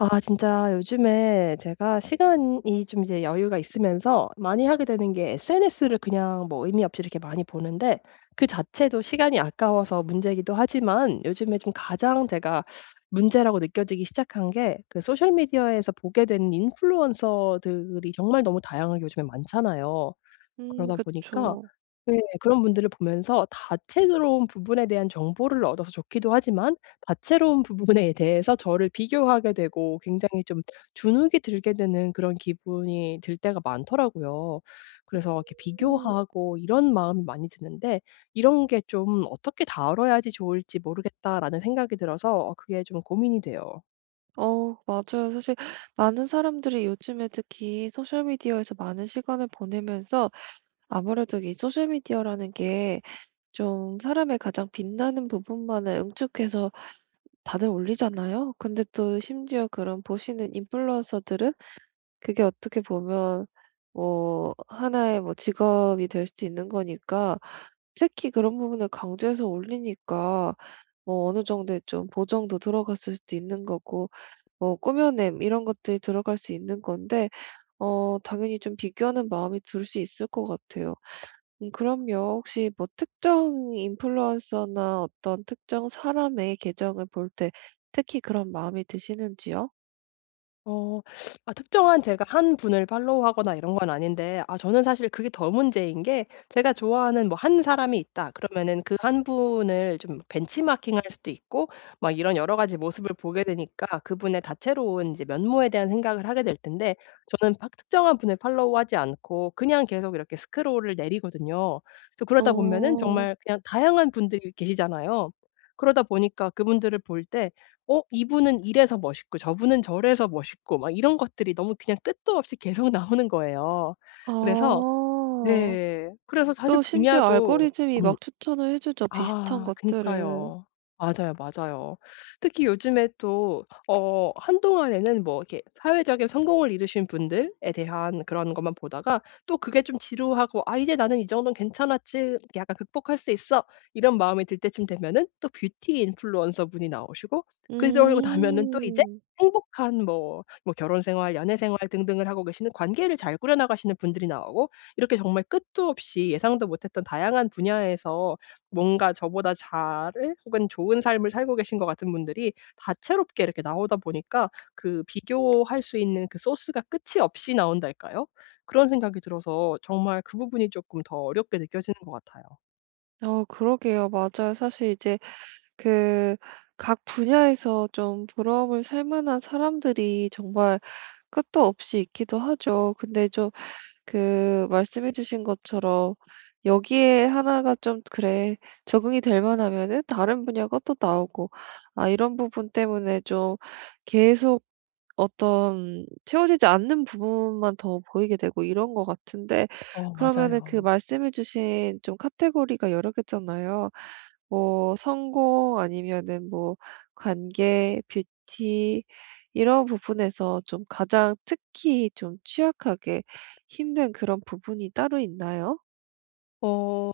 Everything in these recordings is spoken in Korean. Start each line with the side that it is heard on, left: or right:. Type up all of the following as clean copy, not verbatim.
left: 아 진짜 요즘에 제가 시간이 좀 이제 여유가 있으면서 많이 하게 되는 게 SNS를 그냥 뭐 의미 없이 이렇게 많이 보는데, 그 자체도 시간이 아까워서 문제이기도 하지만, 요즘에 좀 가장 제가 문제라고 느껴지기 시작한 게 그 소셜 미디어에서 보게 되는 인플루언서들이 정말 너무 다양하게 요즘에 많잖아요. 그러다 보니까
right: 그쵸.
left: 네, 그런 분들을 보면서 다채로운 부분에 대한 정보를 얻어서 좋기도 하지만, 다채로운 부분에 대해서 저를 비교하게 되고 굉장히 좀 주눅이 들게 되는 그런 기분이 들 때가 많더라고요. 그래서 이렇게 비교하고 이런 마음이 많이 드는데, '이런 게 좀 어떻게 다뤄야지 좋을지 모르겠다.'라는 생각이 들어서 그게 좀 고민이 돼요.
right: 어 맞아요. 사실 많은 사람들이 요즘에 특히 소셜 미디어에서 많은 시간을 보내면서, 아무래도 이 소셜 미디어라는 게 좀 사람의 가장 빛나는 부분만을 응축해서 다들 올리잖아요. 근데 또 심지어 그런 보시는 인플루언서들은, 그게 어떻게 보면 뭐 하나의 뭐 직업이 될 수도 있는 거니까, 특히 그런 부분을 강조해서 올리니까, 뭐 어느 정도의 좀 보정도 들어갔을 수도 있는 거고, 뭐 꾸며냄 이런 것들이 들어갈 수 있는 건데, 어 당연히 좀 비교하는 마음이 들 수 있을 것 같아요. 그럼요. 혹시 뭐 특정 인플루언서나 어떤 특정 사람의 계정을 볼 때 특히 그런 마음이 드시는지요?
left: 어, 아 특정한 제가 한 분을 팔로우하거나 이런 건 아닌데, 아 저는 사실 그게 더 문제인 게, 제가 좋아하는 뭐 한 사람이 있다 그러면은 그 한 분을 좀 벤치마킹할 수도 있고 막 이런 여러 가지 모습을 보게 되니까 그분의 다채로운 이제 면모에 대한 생각을 하게 될 텐데, 저는 팍 특정한 분을 팔로우하지 않고 그냥 계속 이렇게 스크롤을 내리거든요. 그래서 그러다 보면은
right: 어.
left: 정말 그냥 다양한 분들이 계시잖아요. 그러다 보니까 그분들을 볼때 어 이분은 이래서 멋있고 저분은 저래서 멋있고 막 이런 것들이 너무 그냥 끝도 없이 계속 나오는 거예요. 그래서
right: 아.
left: 네. 그래서 사실
right: 또 심지어
left: 분야도.
right: 알고리즘이
left: 음.
right: 막 추천을 해 주죠, 비슷한
left: 아
right: 것들을.
left: 그니까요. 맞아요, 맞아요. 특히 요즘에 또 어 한동안에는 뭐 이렇게 사회적인 성공을 이루신 분들에 대한 그런 것만 보다가, 또 그게 좀 지루하고 '아 이제 나는 이 정도는 괜찮았지. 이렇게 약간 극복할 수 있어.' 이런 마음이 들 때쯤 되면은 또 뷰티 인플루언서 분이 나오시고, 그러고 나면은 또 이제
right: 음.
left: 행복한 뭐 뭐 결혼 생활, 연애 생활 등등을 하고 계시는, 관계를 잘 꾸려 나가시는 분들이 나오고, 이렇게 정말 끝도 없이 예상도 못했던 다양한 분야에서 뭔가 저보다 잘 혹은 좋은 삶을 살고 계신 것 같은 분들이 다채롭게 이렇게 나오다 보니까 그 비교할 수 있는 그 소스가 끝이 없이 나온달까요? 그런 생각이 들어서 정말 그 부분이 쪼끔 더 어렵게 느껴지는 것 같아요.
right: 어 그러게요. 맞아요. 사실 이제 그 각 분야에서 좀 부러움을 살 만한 사람들이 정말 끝도 없이 있기도 하죠. 근데 좀 그 말씀해 주신 것처럼, 여기에 하나가 좀 '그래, 적응이 될 만하면은 다른 분야가 또 나오고.' 아 이런 부분 때문에 좀 계속 어떤 채워지지 않는 부분만 더 보이게 되고, 이런 것 같은데.
left: 어,
right: 그러면은 그
left: 맞아요.
right: 말씀해 주신 좀 카테고리가 여러 개잖아요. 뭐 성공 아니면은 뭐 관계, 뷰티, 이런 부분에서 좀 가장 특히 좀 취약하게 힘든 그런 부분이 따로 있나요?
left: 어.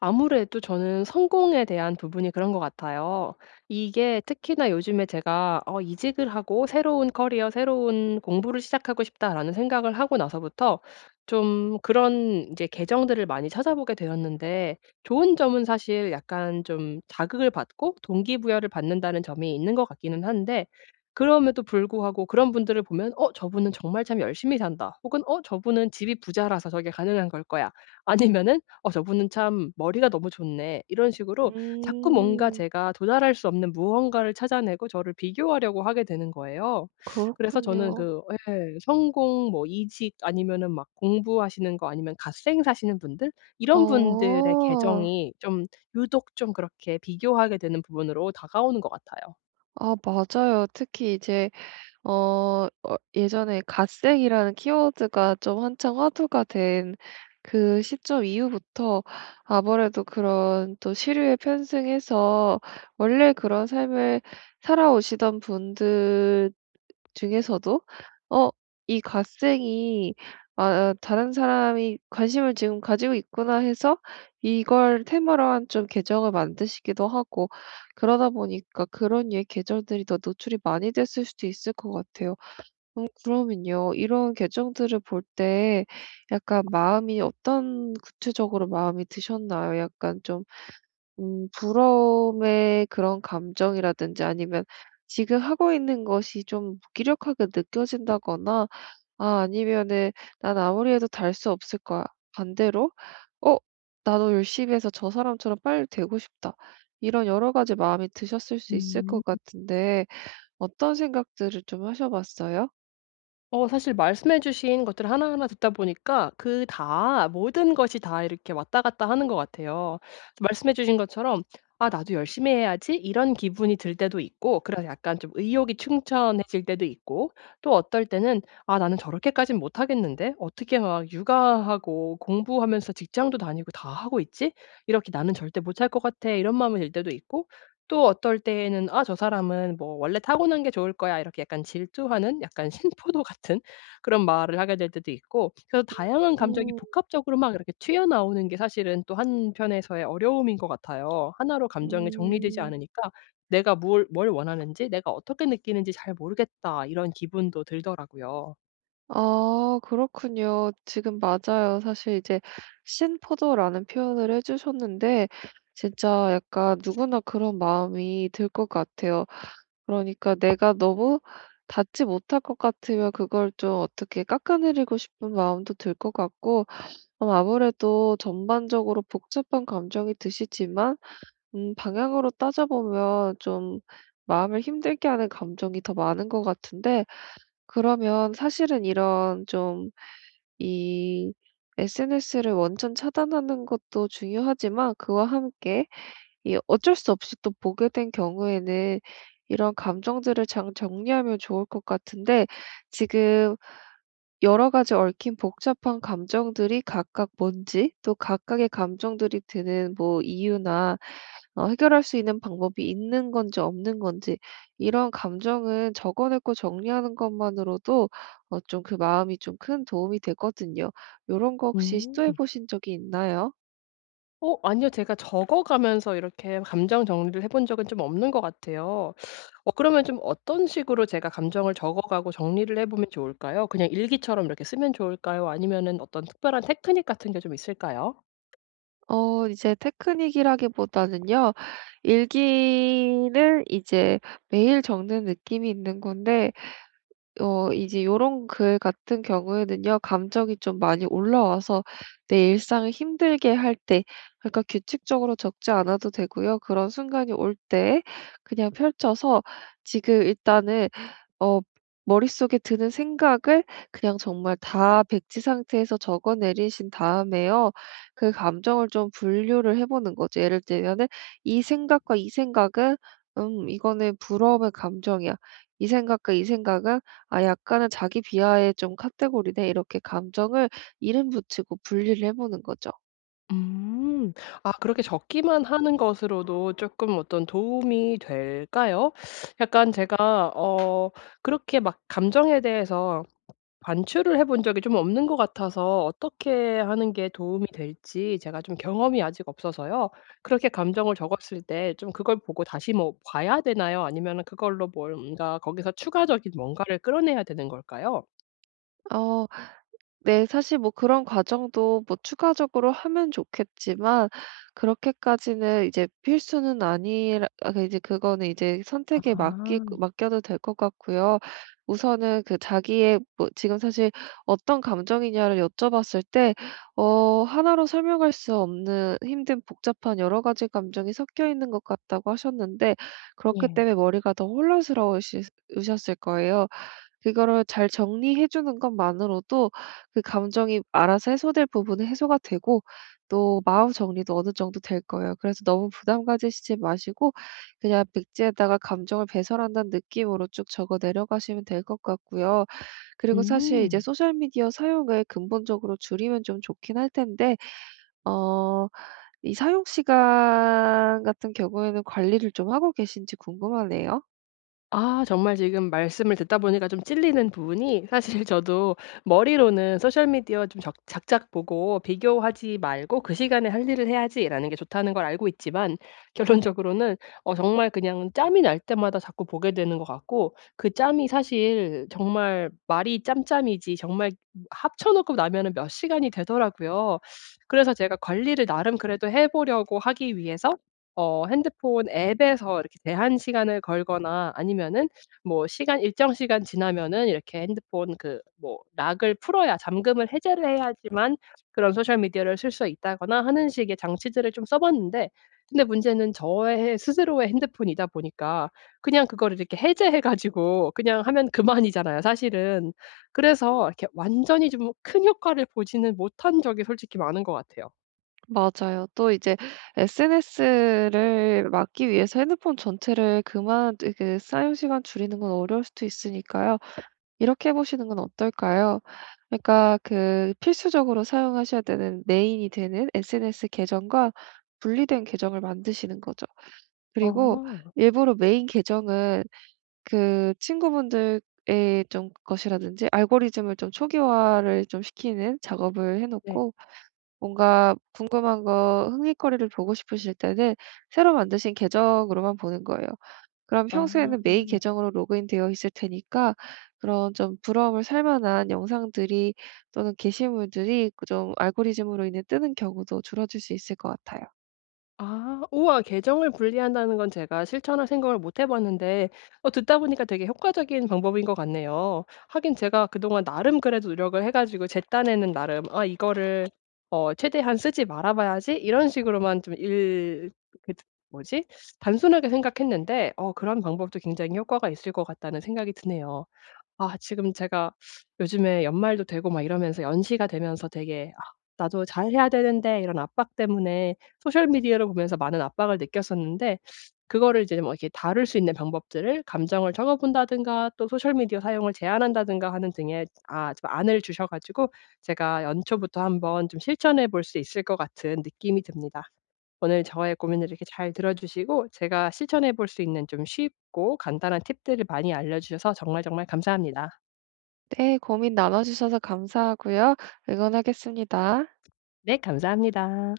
left: 아무래도 저는 성공에 대한 부분이 그런 것 같아요. 이게 특히나 요즘에 제가 어 이직을 하고 새로운 커리어, 새로운 공부를 시작하고 싶다라는 생각을 하고 나서부터 좀 그런 이제 계정들을 많이 찾아보게 되었는데, 좋은 점은 사실 약간 좀 자극을 받고 동기부여를 받는다는 점이 있는 것 같기는 한데, 그럼에도 불구하고 그런 분들을 보면 '어 저분은 정말 참 열심히 산다.' 혹은 '어 저분은 집이 부자라서 저게 가능한 걸 거야.' 아니면은 '어 저분은 참 머리가 너무 좋네.' 이런 식으로 자꾸 뭔가
right: 음.
left: 제가 도달할 수 없는 무언가를 찾아내고 저를 비교하려고 하게 되는 거예요. 그래서 저는
right: 그렇군요.
left: 그 예, 성공 뭐 이직 아니면은 막 공부하시는 거 아니면 갓생 사시는 분들, 이런 분들의
right: 어.
left: 계정이 좀 유독 좀 그렇게 비교하게 되는 부분으로 다가오는 것 같아요.
right: 아 맞아요. 특히 이제 예전에 갓생이라는 키워드가 좀 한창 화두가 된 그 시점 이후부터, 아무래도 그런 또 시류에 편승해서 원래 그런 삶을 살아오시던 분들 중에서도, 어 이 갓생이 아 '다른 사람이 관심을 지금 가지고 있구나.' 해서 이걸 테마로 한 좀 계정을 만드시기도 하고, 그러다 보니까 그런 예 계절들이 더 노출이 많이 됐을 수도 있을 것 같아요. 그러면요, 이런 계정들을 볼 때 약간 마음이 어떤 구체적으로 마음이 드셨나요? 약간 좀 부러움의 그런 감정이라든지, 아니면 지금 하고 있는 것이 좀 무기력하게 느껴진다거나, 아 아니면은 '난 아무리 해도 달 수 없을 거야.' 반대로 '어 나도 열심히 해서 저 사람처럼 빨리 되고 싶다.' 이런 여러 가지 마음이 드셨을 수 있을
left: 음.
right: 것 같은데, 어떤 생각들을 좀 하셔 봤어요?
left: 어 사실 말씀해 주신 것들 하나하나 듣다 보니까 그 다 모든 것이 다 이렇게 왔다 갔다 하는 것 같아요. 말씀해 주신 것처럼 '아 나도 열심히 해야지.' 이런 기분이 들 때도 있고 그래서 약간 좀 의욕이 충천해질 때도 있고, 또 어떨 때는 '아 나는 저렇게까진 못 하겠는데. 어떻게 막 육아하고 공부하면서 직장도 다니고 다 하고 있지? 이렇게 나는 절대 못할 것 같아.' 이런 마음이 들 때도 있고, 또 어떨 때에는 '아 저 사람은 뭐 원래 타고난 게 좋을 거야.' 이렇게 약간 질투하는, 약간 신포도 같은 그런 말을 하게 될 때도 있고. 그래서 다양한 감정이 복합적으로 막 이렇게 튀어나오는 게 사실은 또 한편에서의 어려움인 것 같아요. 하나로 감정이 정리되지
right: 음.
left: 않으니까 '내가 뭘 원하는지 내가 어떻게 느끼는지 잘 모르겠다.' 이런 기분도 들더라고요.
right: 아 그렇군요. 지금 맞아요. 사실 이제 신포도라는 표현을 해 주셨는데, 진짜 약간 누구나 그런 마음이 들 것 같아요. 그러니까 내가 너무 닿지 못할 것 같으면 그걸 좀 어떻게 깎아내리고 싶은 마음도 들 것 같고. 아무래도 전반적으로 복잡한 감정이 드시지만, 방향으로 따져보면 좀 마음을 힘들게 하는 감정이 더 많은 것 같은데, 그러면 사실은 이런 좀 이 SNS를 원천 차단하는 것도 중요하지만, 그와 함께 이 어쩔 수 없이 또 보게 된 경우에는 이런 감정들을 잘 정리하면 좋을 것 같은데. 지금 여러 가지 얽힌 복잡한 감정들이 각각 뭔지, 또 각각의 감정들이 드는 뭐 이유나 해결할 수 있는 방법이 있는 건지 없는 건지, 이런 감정은 적어 내고 정리하는 것만으로도 좀 그 마음이 좀 큰 도움이 되거든요. 요런 거 혹시 시도해
left: 음.
right: 보신 적이 있나요?
left: 어, 아니요. 제가 적어 가면서 이렇게 감정 정리를 해본 적은 좀 없는 것 같아요. 어 그러면 좀 어떤 식으로 제가 감정을 적어 가고 정리를 해 보면 좋을까요? 그냥 일기처럼 이렇게 쓰면 좋을까요? 아니면은 어떤 특별한 테크닉 같은 게 좀 있을까요?
right: 어 이제 테크닉이라기보다는요, 일기를 이제 매일 적는 느낌이 있는 건데, 이제 요런 글 같은 경우에는요, 감정이 좀 많이 올라와서 내 일상을 힘들게 할 때, 그러니까 규칙적으로 적지 않아도 되고요, 그런 순간이 올 때 그냥 펼쳐서 지금 일단은 어 머릿속에 드는 생각을 그냥 정말 다 백지 상태에서 적어 내리신 다음에요, 그 감정을 좀 분류를 해 보는 거죠. 예를 들면은 이 생각과 이 생각은 '음 이거는 부러움의 감정이야.', 이 생각과 이 생각은 '아 약간은 자기 비하의 좀 카테고리네.' 이렇게 감정을 이름 붙이고 분리를 해 보는 거죠.
left: 음. 아 그렇게 적기만 하는 것으로도 쪼끔 어떤 도움이 될까요? 약간 제가 어 그렇게 막 감정에 대해서 반출을 해본 적이 좀 없는 것 같아서 어떻게 하는 게 도움이 될지 제가 좀 경험이 아직 없어서요. 그렇게 감정을 적었을 때 좀 그걸 보고 다시 뭐 봐야 되나요? 아니면 그걸로 뭔가 거기서 추가적인 뭔가를 끌어내야 되는 걸까요?
right: 어. 네. 사실 뭐 그런 과정도 뭐 추가적으로 하면 좋겠지만, 그렇게까지는 이제 필수는 아니라, 그 이제 그거는 이제 선택에 맡기
left: 아.
right: 맡겨도 될 것 같고요. 우선은 그 자기의 뭐 지금 사실 어떤 감정이냐를 여쭤봤을 때, 하나로 설명할 수 없는 힘든 복잡한 여러 가지 감정이 섞여 있는 것 같다고 하셨는데, 그렇기
left: 예.
right: 때문에 머리가 더 혼란스러우시 으셨을 거예요. 그거를 잘 정리해 주는 것만으로도 그 감정이 알아서 해소될 부분은 해소가 되고, 또 마음 정리도 어느 정도 될 거예요. 그래서 너무 부담 가지시지 마시고, 그냥 백지에다가 감정을 배설한다는 느낌으로 쭉 적어 내려가시면 될 것 같고요. 그리고 사실 이제
left: 음.
right: 소셜 미디어 사용을 근본적으로 줄이면 좀 좋긴 할 텐데, 어 이 사용 시간 같은 경우에는 관리를 좀 하고 계신지 궁금하네요.
left: 아 정말 지금 말씀을 듣다 보니까 좀 찔리는 부분이, 사실 저도 머리로는 '소셜 미디어 좀 적 작작 보고 비교하지 말고 그 시간에 할 일을 해야지.'라는 게 좋다는 걸 알고 있지만, 결론적으로는 어 정말 그냥 짬이 날 때마다 자꾸 보게 되는 것 같고, 그 짬이 사실 정말 말이 짬짬이지 정말 합쳐 놓고 나면은 몇 시간이 되더라고요. 그래서 제가 관리를 나름 그래도 해 보려고 하기 위해서 어 핸드폰 앱에서 이렇게 제한 시간을 걸거나 아니면은 뭐 시간, 일정 시간 지나면은 이렇게 핸드폰 그 뭐 락을 풀어야, 잠금을 해제를 해야지만 그런 소셜 미디어를 쓸 수 있다거나 하는 식의 장치들을 좀 써 봤는데, 근데 문제는 저의 스스로의 핸드폰이다 보니까 그냥 그거를 이렇게 해제해 가지고 그냥 하면 그만이잖아요 사실은. 그래서 이렇게 완전히 좀 큰 효과를 보지는 못한 적이 솔직히 많은 것 같아요.
right: 맞아요. 또 이제 SNS를 막기 위해서 핸드폰 전체를 그만 그 사용 시간 줄이는 건 어려울 수도 있으니까요, 이렇게 해 보시는 건 어떨까요? 그러니까 그 필수적으로 사용하셔야 되는 메인이 되는 SNS 계정과 분리된 계정을 만드시는 거죠. 그리고
left: 아,
right: 일부러 메인 계정은 그 친구분들의 좀 것이라든지 알고리즘을 좀 초기화를 좀 시키는 작업을 해
left: 네.
right: 놓고, 뭔가 궁금한 거 흥미거리를 보고 싶으실 때는 새로 만드신 계정으로만 보는 거예요. 그럼
left: 아.
right: 평소에는 메인 계정으로 로그인되어 있을 테니까, 그런 좀 부러움을 살 만한 영상들이 또는 게시물들이 그좀 알고리즘으로 인해 뜨는 경우도 줄어들 수 있을 것 같아요.
left: 아. 우와, 계정을 분리한다는 건 제가 실천할 생각을 못 해 봤는데, 어 듣다 보니까 되게 효과적인 방법인 것 같네요. 하긴 제가 그동안 나름 그래도 노력을 해 가지고 제 딴에는 나름 '아 이거를 어 최대한 쓰지 말아 봐야지.' 이런 식으로만 좀 일 그 뭐지? 단순하게 생각했는데, 어 그런 방법도 굉장히 효과가 있을 것 같다는 생각이 드네요. 아 지금 제가 요즘에 연말도 되고 막 이러면서 연시가 되면서 되게 '아 나도 잘해야 되는데.' 이런 압박 때문에 소셜 미디어를 보면서 많은 압박을 느꼈었는데, 그거를 이제 뭐 이렇게 다룰 수 있는 방법들을, 감정을 적어 본다든가 또 소셜 미디어 사용을 제한한다든가 하는 등의 아 좀 안을 주셔 가지고 제가 연초부터 한번 좀 실천해 볼 수 있을 것 같은 느낌이 듭니다. 오늘 저의 고민을 이렇게 잘 들어 주시고 제가 실천해 볼 수 있는 좀 쉽고 간단한 팁들을 많이 알려 주셔서 정말 정말 감사합니다.
right: 네, 고민 나눠주셔서 감사하고요. 응원하겠습니다.
left: 네, 감사합니다.